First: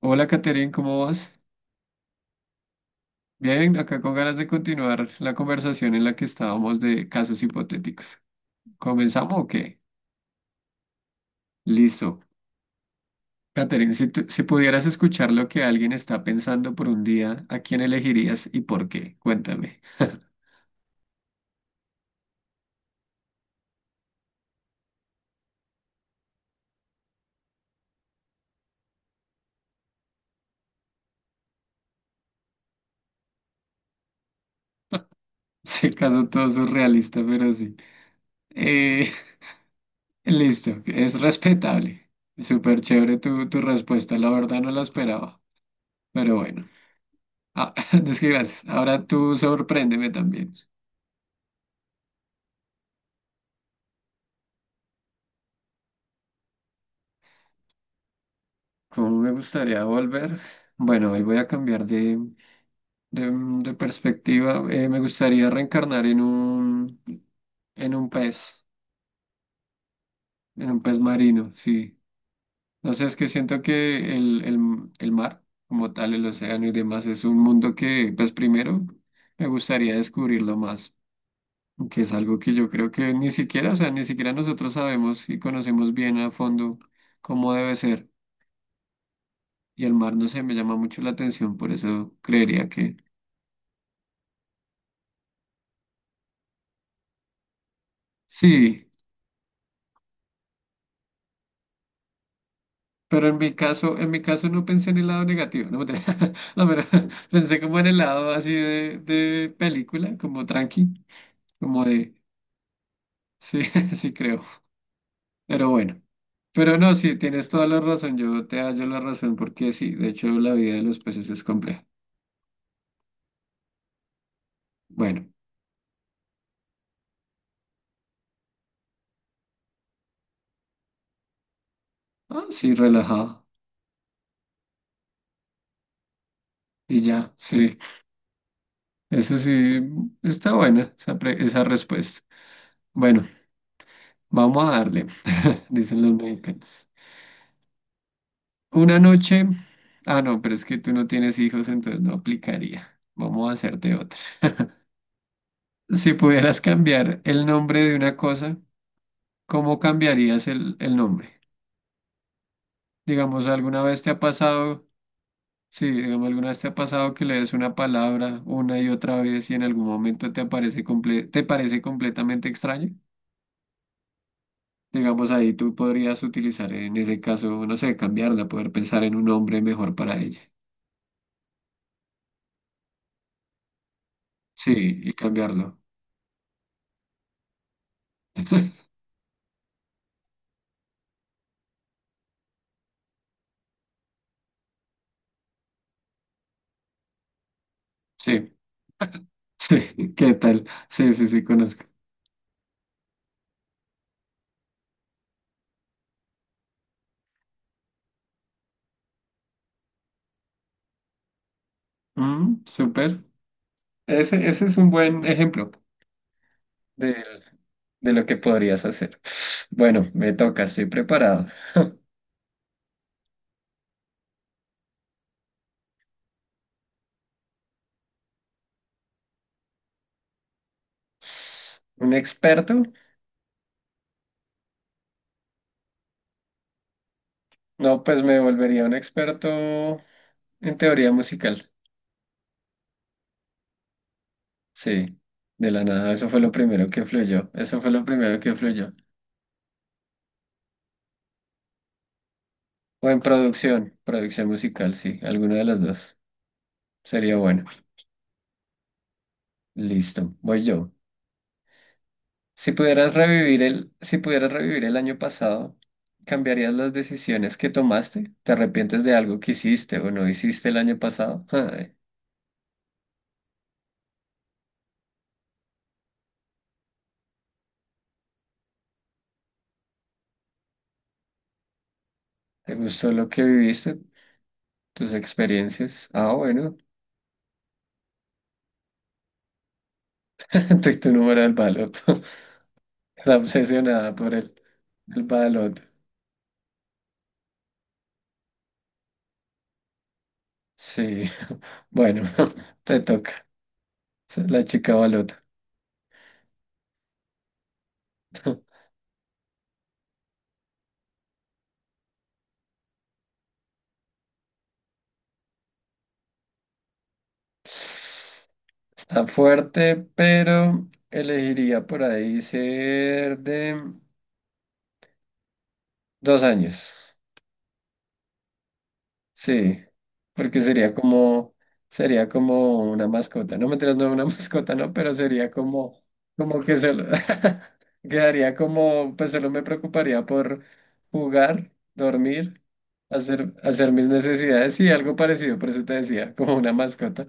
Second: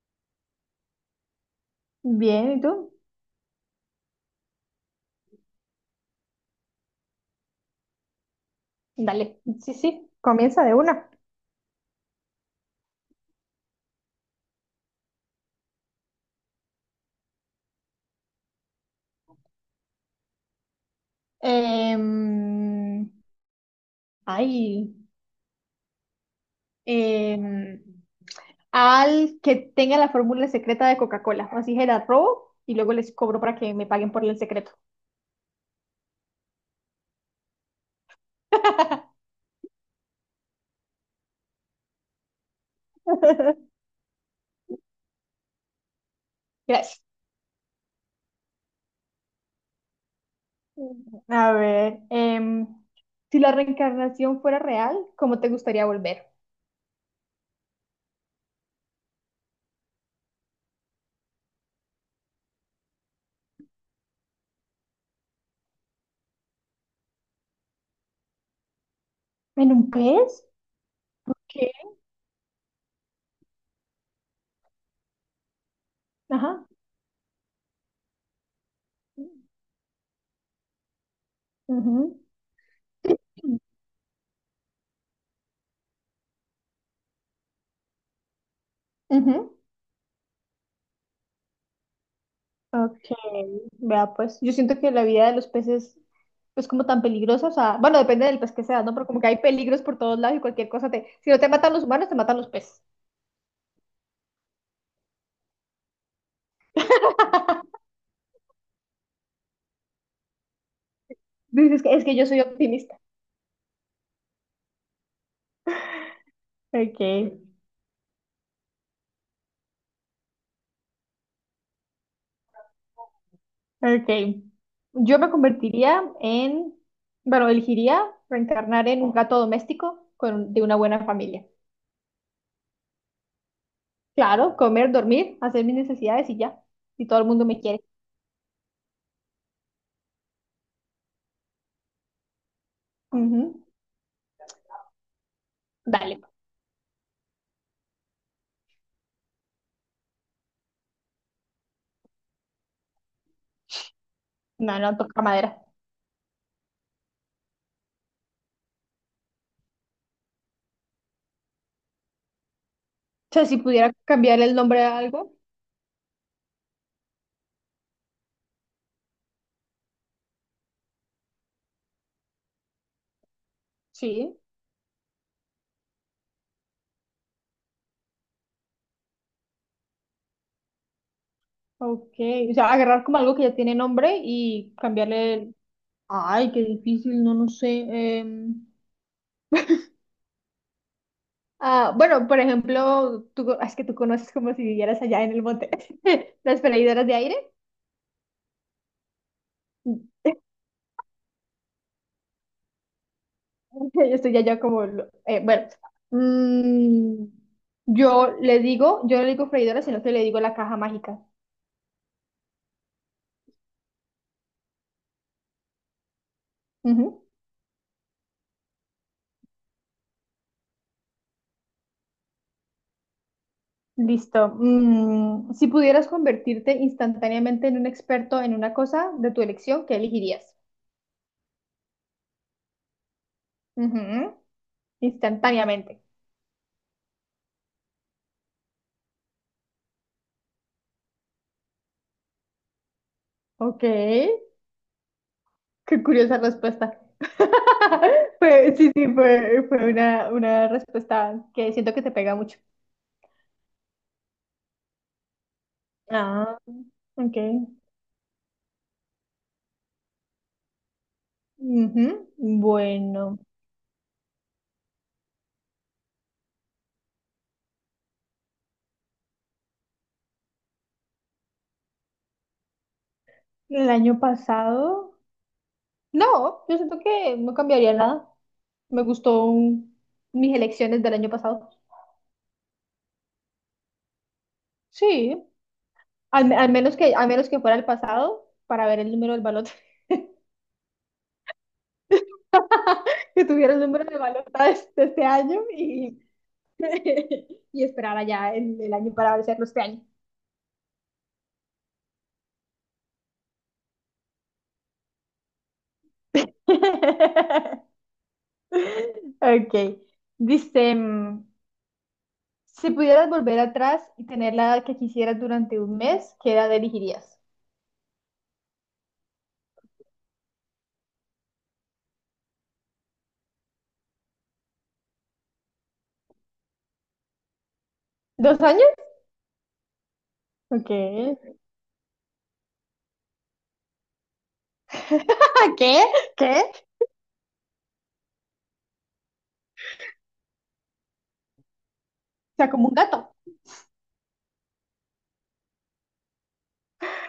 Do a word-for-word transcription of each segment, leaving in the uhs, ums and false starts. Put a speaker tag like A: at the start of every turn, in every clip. A: Hola, Caterine, ¿cómo vas?
B: Bien, ¿y tú?
A: Bien, acá con ganas de continuar la conversación en la que estábamos de casos hipotéticos. ¿Comenzamos
B: Dale,
A: o
B: sí,
A: qué?
B: sí. Comienza de una.
A: Listo. Caterine, si, tú- si pudieras escuchar lo que alguien está pensando por un día, ¿a quién elegirías y por qué? Cuéntame.
B: Em, ay, em, al que tenga la fórmula secreta de Coca-Cola. Así que la robo y luego les cobro para que me paguen por el secreto.
A: Se caso todo surrealista, pero sí. Eh, listo, es respetable. Súper chévere tu, tu respuesta, la verdad no la esperaba. Pero bueno,
B: Gracias.
A: ah, es que gracias. Ahora tú sorpréndeme también.
B: A ver, Em, si la reencarnación fuera real, ¿cómo te gustaría volver?
A: ¿Cómo me gustaría volver? Bueno, hoy voy a cambiar de, de- de perspectiva. Eh, me gustaría reencarnar en un, en un pez,
B: ¿En un pez?
A: en un pez marino,
B: ¿Qué?
A: sí. No sé, es que siento que el, el- el mar, como tal, el
B: Ajá.
A: océano y demás, es un mundo que, pues primero, me gustaría descubrirlo más, que es
B: Ujú.
A: algo que yo creo que ni siquiera, o sea, ni siquiera nosotros sabemos y conocemos bien a fondo cómo debe ser.
B: Ujú.
A: Y el mar, no sé, me llama mucho la atención, por eso creería que...
B: Ok, vea pues, yo siento que la vida de los peces es como tan peligrosa, o sea, bueno, depende del pez que sea,
A: Sí,
B: ¿no? Pero como que hay peligros por todos lados y cualquier cosa te, si no te matan los humanos, te matan los peces.
A: pero en mi caso, en mi caso no pensé en el lado negativo, no, mentira. No, pero pensé como en el lado así de, de película, como tranqui, como
B: Dices que es
A: de,
B: que yo soy optimista.
A: sí, sí creo, pero bueno. Pero no,
B: Ok,
A: sí, tienes toda la razón, yo te hallo la razón, porque sí, de hecho la vida de los peces es compleja.
B: ok. Yo
A: Bueno,
B: me convertiría en, bueno, elegiría reencarnar en un gato doméstico con, de una buena familia.
A: ah, sí, relajado,
B: Claro, comer, dormir, hacer mis necesidades y ya.
A: y
B: Y todo el
A: ya,
B: mundo me
A: sí,
B: quiere.
A: eso sí, está buena esa, pre- esa respuesta. Bueno,
B: Ujú.
A: vamos a darle, dicen los
B: Dale,
A: mexicanos. Una noche. Ah, no, pero es que tú no tienes hijos, entonces no aplicaría. Vamos a hacerte otra.
B: no, no toca madera.
A: Si pudieras cambiar el nombre de una cosa, ¿cómo cambiarías el, el nombre?
B: O sea,
A: Digamos,
B: si
A: ¿alguna
B: pudiera
A: vez te ha
B: cambiar el nombre
A: pasado,
B: a algo.
A: sí, digamos, alguna vez te ha pasado que le des una palabra una y otra vez y en algún momento te aparece comple- te parece completamente extraño?
B: Sí,
A: Digamos, ahí tú podrías utilizar en ese caso, no sé, cambiarla, poder pensar en un nombre mejor para ella.
B: ok. O sea, agarrar como algo que ya tiene nombre y
A: Sí, y
B: cambiarle el...
A: cambiarlo.
B: Ay, qué difícil, no, no sé. em, ah, bueno, por ejemplo, tú, co- es que tú conoces como si vivieras allá en el monte, las freidoras de aire.
A: Sí. Sí, ¿qué tal? Sí, sí, sí, conozco.
B: Yo estoy allá como... lo- eh, bueno, mm, yo le digo, yo no le digo freidora, sino que le digo la caja mágica.
A: Mm, súper. Ese, ese es un buen ejemplo de,
B: Ujú.
A: de lo que podrías hacer. Bueno, me toca, estoy preparado.
B: Listo. Mm, si pudieras convertirte instantáneamente en un experto en una cosa de tu elección, ¿qué elegirías?
A: ¿Un experto?
B: Ujú. Instantáneamente.
A: No, pues me volvería un experto en teoría musical.
B: Ok, qué
A: Sí, de la nada, eso
B: curiosa
A: fue lo primero
B: respuesta.
A: que fluyó. Eso fue lo primero que
B: Fue- sí,
A: fluyó.
B: sí, fue, fue una, una respuesta que siento que te pega mucho.
A: O en producción, producción musical, sí, alguna de las dos.
B: Ah, ok.
A: Sería bueno. Listo, voy yo.
B: Ujú.
A: Si pudieras
B: Bueno,
A: revivir el, si pudieras revivir el año pasado, ¿cambiarías las decisiones que tomaste? ¿Te arrepientes de algo que hiciste o no hiciste el año pasado? Ay,
B: el año pasado, no, yo siento que no cambiaría nada. Me gustó un- Mis elecciones del año pasado.
A: ¿te gustó lo que viviste? ¿Tus
B: Sí,
A: experiencias? Ah,
B: al, al
A: bueno.
B: menos que, al menos que fuera el pasado para ver el número del balón,
A: Tu, tu número del baloto. Está
B: que tuviera el número
A: obsesionada
B: de
A: por el,
B: balota de, de
A: el
B: este año
A: baloto.
B: y y esperar allá el, el año para hacerlo este año.
A: Sí. Bueno, te toca. La chica balota.
B: Ok. Dice, mm, si pudieras volver atrás y tener la edad que quisieras durante un mes, ¿qué edad elegirías?
A: Está fuerte, pero elegiría por ahí ser de... Dos años,
B: ¿Dos años?
A: sí, porque
B: Ok.
A: sería como, sería como una mascota, no me no una mascota, no, pero sería
B: ¿Qué?
A: como, como
B: ¿Qué?
A: que solo, quedaría como, pues solo me preocuparía por jugar,
B: O
A: dormir,
B: sea, como un gato.
A: hacer, hacer mis necesidades y algo parecido, por eso te decía, como una mascota.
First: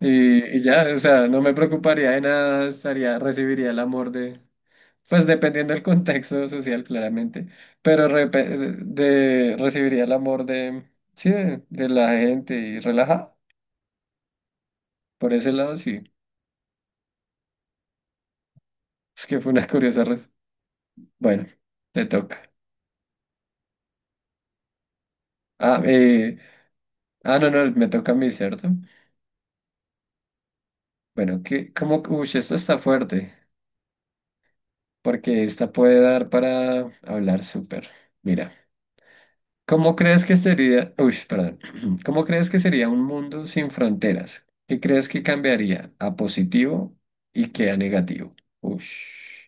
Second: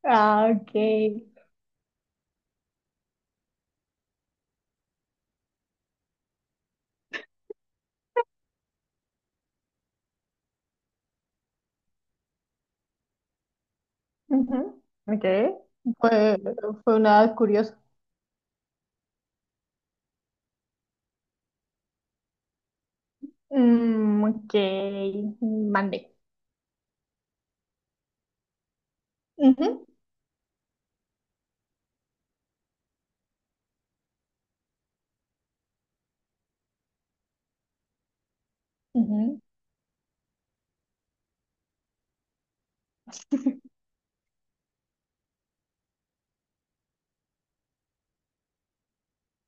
A: Y,
B: Ah,
A: y
B: ok.
A: ya, o sea, no me preocuparía de nada, estaría, recibiría el amor de pues dependiendo del contexto social, claramente, pero repe- de, de- recibiría el amor de, sí, de, de la gente y relajada.
B: Ujú. Ok.
A: Por ese lado, sí.
B: Fue, fue una edad curiosa.
A: Es que fue una curiosa res- Bueno, te toca.
B: Mm, ok.
A: Ah,
B: Mandé.
A: eh, ah, no, no, me toca a mí, ¿cierto?
B: Ujú,
A: Bueno, que como, uy, esto está fuerte, porque esta puede dar para hablar súper. Mira.
B: ujú.
A: ¿Cómo crees que sería, uy, perdón, ¿cómo crees que sería un mundo sin fronteras? ¿Qué crees que cambiaría a positivo y qué a negativo? Ush.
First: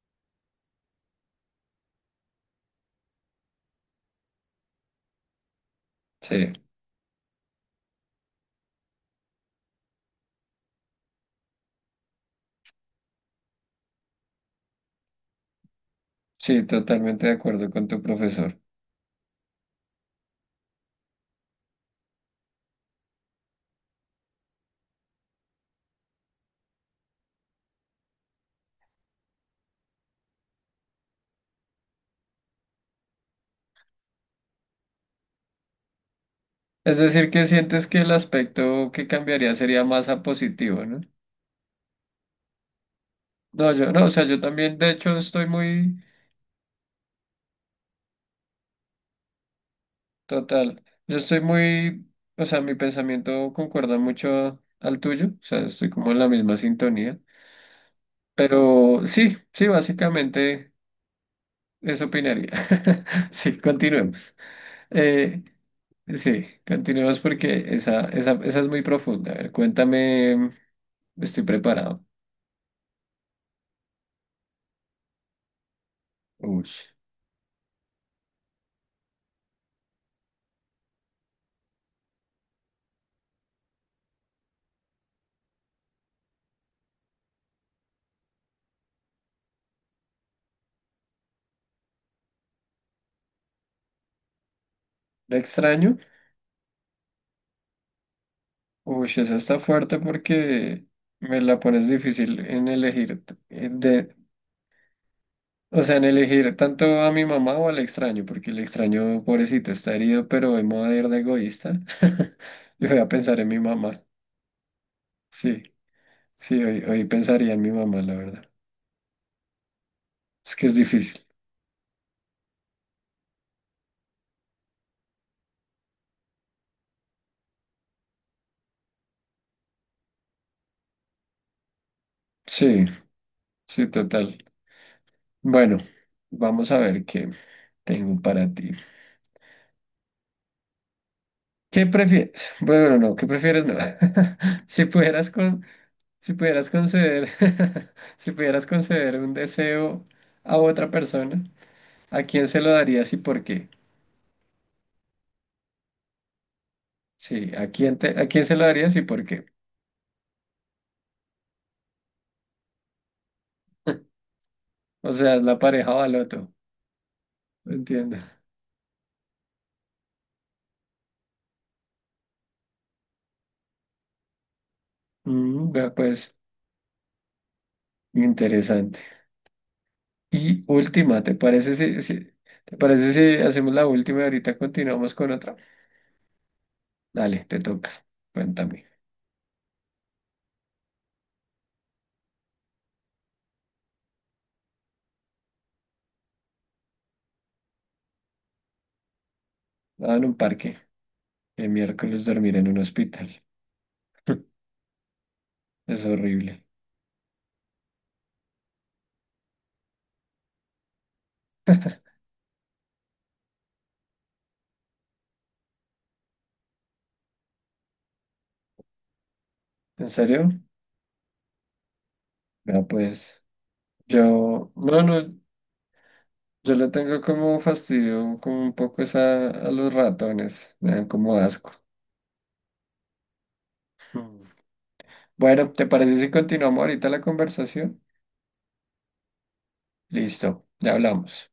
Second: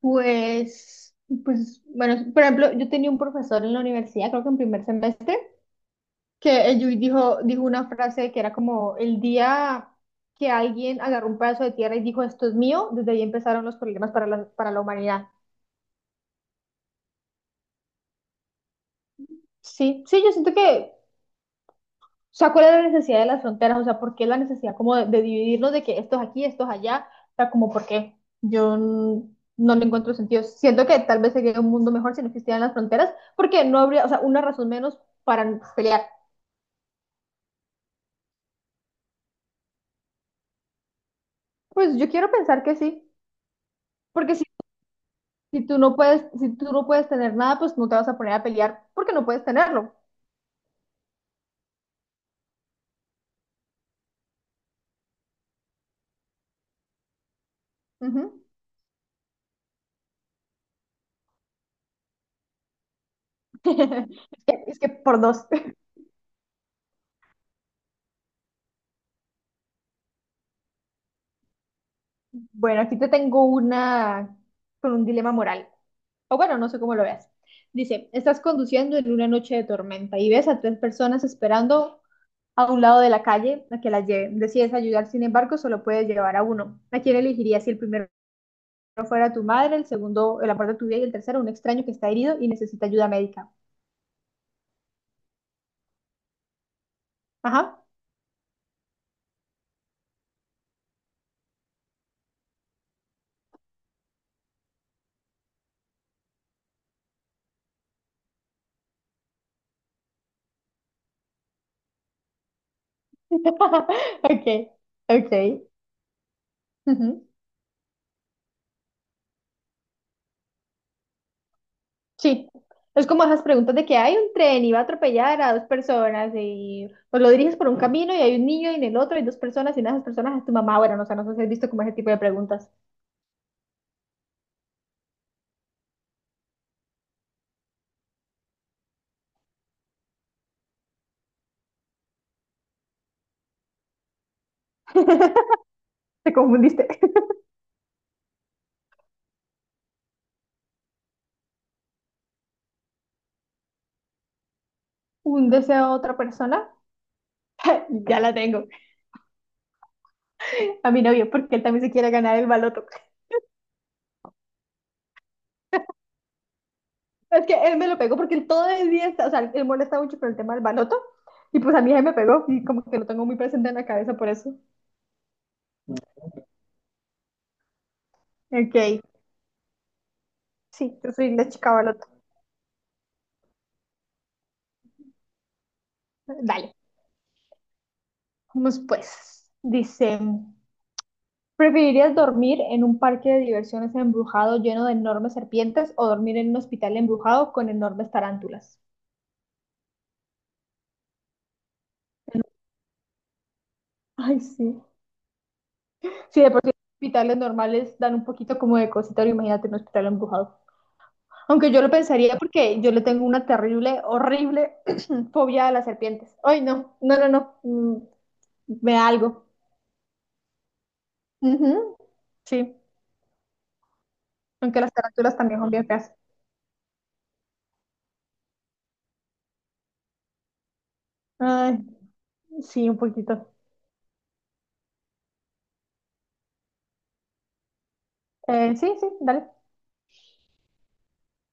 B: Pues, pues, bueno, por ejemplo, yo tenía un profesor en la universidad, creo que en primer semestre,
A: Sí,
B: que él dijo, dijo una frase que era como el día que alguien agarró un pedazo de tierra y dijo, esto es mío, desde ahí empezaron los problemas para la, para la humanidad.
A: sí, totalmente de acuerdo con tu profesor.
B: Sí, sí, yo siento que o sea, ¿cuál es la necesidad de las fronteras? O sea, ¿por qué la necesidad como de, de dividirnos de que estos aquí, estos allá? O sea, ¿como por qué? Yo n- no le encuentro sentido. Siento que tal vez sería un mundo mejor si no existieran las fronteras, porque no habría, o sea, una razón menos para pelear.
A: Es decir, que sientes que el aspecto que cambiaría sería más a positivo, ¿no?
B: Pues yo quiero pensar que sí,
A: No, yo, no, o sea,
B: porque
A: yo
B: si,
A: también, de hecho, estoy
B: si tú no
A: muy,
B: puedes, si tú no puedes tener nada, pues no te vas a poner a pelear porque no puedes tenerlo.
A: total, yo estoy muy, o sea, mi pensamiento concuerda mucho al tuyo, o sea, estoy como en la misma sintonía.
B: Ujú.
A: Pero sí, sí, básicamente eso opinaría. Sí, continuemos.
B: Es que, es que por dos.
A: Eh, sí, continuemos porque esa, esa, esa es muy profunda. A ver, cuéntame, estoy preparado.
B: Bueno, aquí te tengo una con un dilema moral. O bueno,
A: Uy,
B: no sé cómo lo veas. Dice, estás conduciendo en una noche de tormenta y ves a tres personas esperando a un lado de la calle a que las lleven. Decides ayudar, sin embargo, solo puedes llevar a uno. ¿A quién elegirías si el primero fuera tu madre, el segundo el amor de tu vida y el tercero un extraño que está herido y necesita ayuda médica?
A: ¿la extraño?
B: Ajá.
A: Uy, esa está fuerte porque me la pones difícil en elegir, t- eh, de, o sea, en elegir tanto a mi mamá o al extraño, porque el extraño, pobrecito, está herido, pero hoy me voy a ir de egoísta. Yo voy a pensar en mi mamá.
B: Ok,
A: Sí,
B: ok.
A: sí, hoy, hoy
B: Ujú.
A: pensaría en mi mamá, la verdad. Es que es difícil.
B: Sí, es como esas preguntas de que hay un tren y va a atropellar a dos personas y pues lo diriges por un camino y hay un niño y en el otro hay dos personas y una de esas personas es tu mamá. Bueno, no sé, no sé si has visto como ese tipo de preguntas.
A: Sí. Sí, total. Bueno, vamos a ver qué tengo para ti. ¿Qué prefieres? Bueno, no, ¿qué prefieres? No. Si pudieras con, si
B: Te
A: pudieras
B: confundiste.
A: conceder, si pudieras conceder un deseo a otra persona, ¿a quién se lo darías y por qué?
B: Un deseo de otra persona,
A: Sí, ¿a quién te,
B: ya
A: ¿a
B: la
A: quién se lo
B: tengo.
A: darías y por qué?
B: A mi novio, porque él también se quiere ganar el baloto.
A: O sea, es la pareja o al otro.
B: Es que él me lo
A: Entiendo.
B: pegó porque él todo el día está, o sea, él molesta mucho con el tema del baloto y pues a mí él me pegó y como que lo tengo muy presente en la cabeza por eso.
A: Mm, vea, pues, interesante.
B: Ok,
A: Y
B: sí, yo
A: última, ¿te
B: soy la chica
A: parece si,
B: baloto.
A: si- ¿te parece si hacemos la última y ahorita continuamos con otra?
B: Dale,
A: Dale, te toca.
B: vamos
A: Cuéntame.
B: pues. Dice. ¿Preferirías dormir en un parque de diversiones embrujado lleno de enormes serpientes o dormir en un hospital embrujado con enormes tarántulas?
A: Nada en un parque. El miércoles dormir en un hospital.
B: Ay, sí.
A: Es
B: Sí, de por
A: horrible.
B: sí los hospitales normales dan un poquito como de cosita, ahora imagínate un hospital embrujado. Aunque yo lo pensaría porque yo le tengo una terrible, horrible fobia a las serpientes. Ay, no, no, no, no. mm, Me da algo.
A: ¿En serio?
B: Ujú, sí,
A: No, pues yo,
B: aunque las
A: bueno,
B: tarántulas también son bien feas.
A: yo le tengo como fastidio, como un poco esa a los ratones. Me dan como asco.
B: Ay, sí, un poquito.
A: Mm. Bueno, ¿te parece si continuamos ahorita la conversación?
B: Eh, sí, sí, dale.
A: Listo, ya hablamos.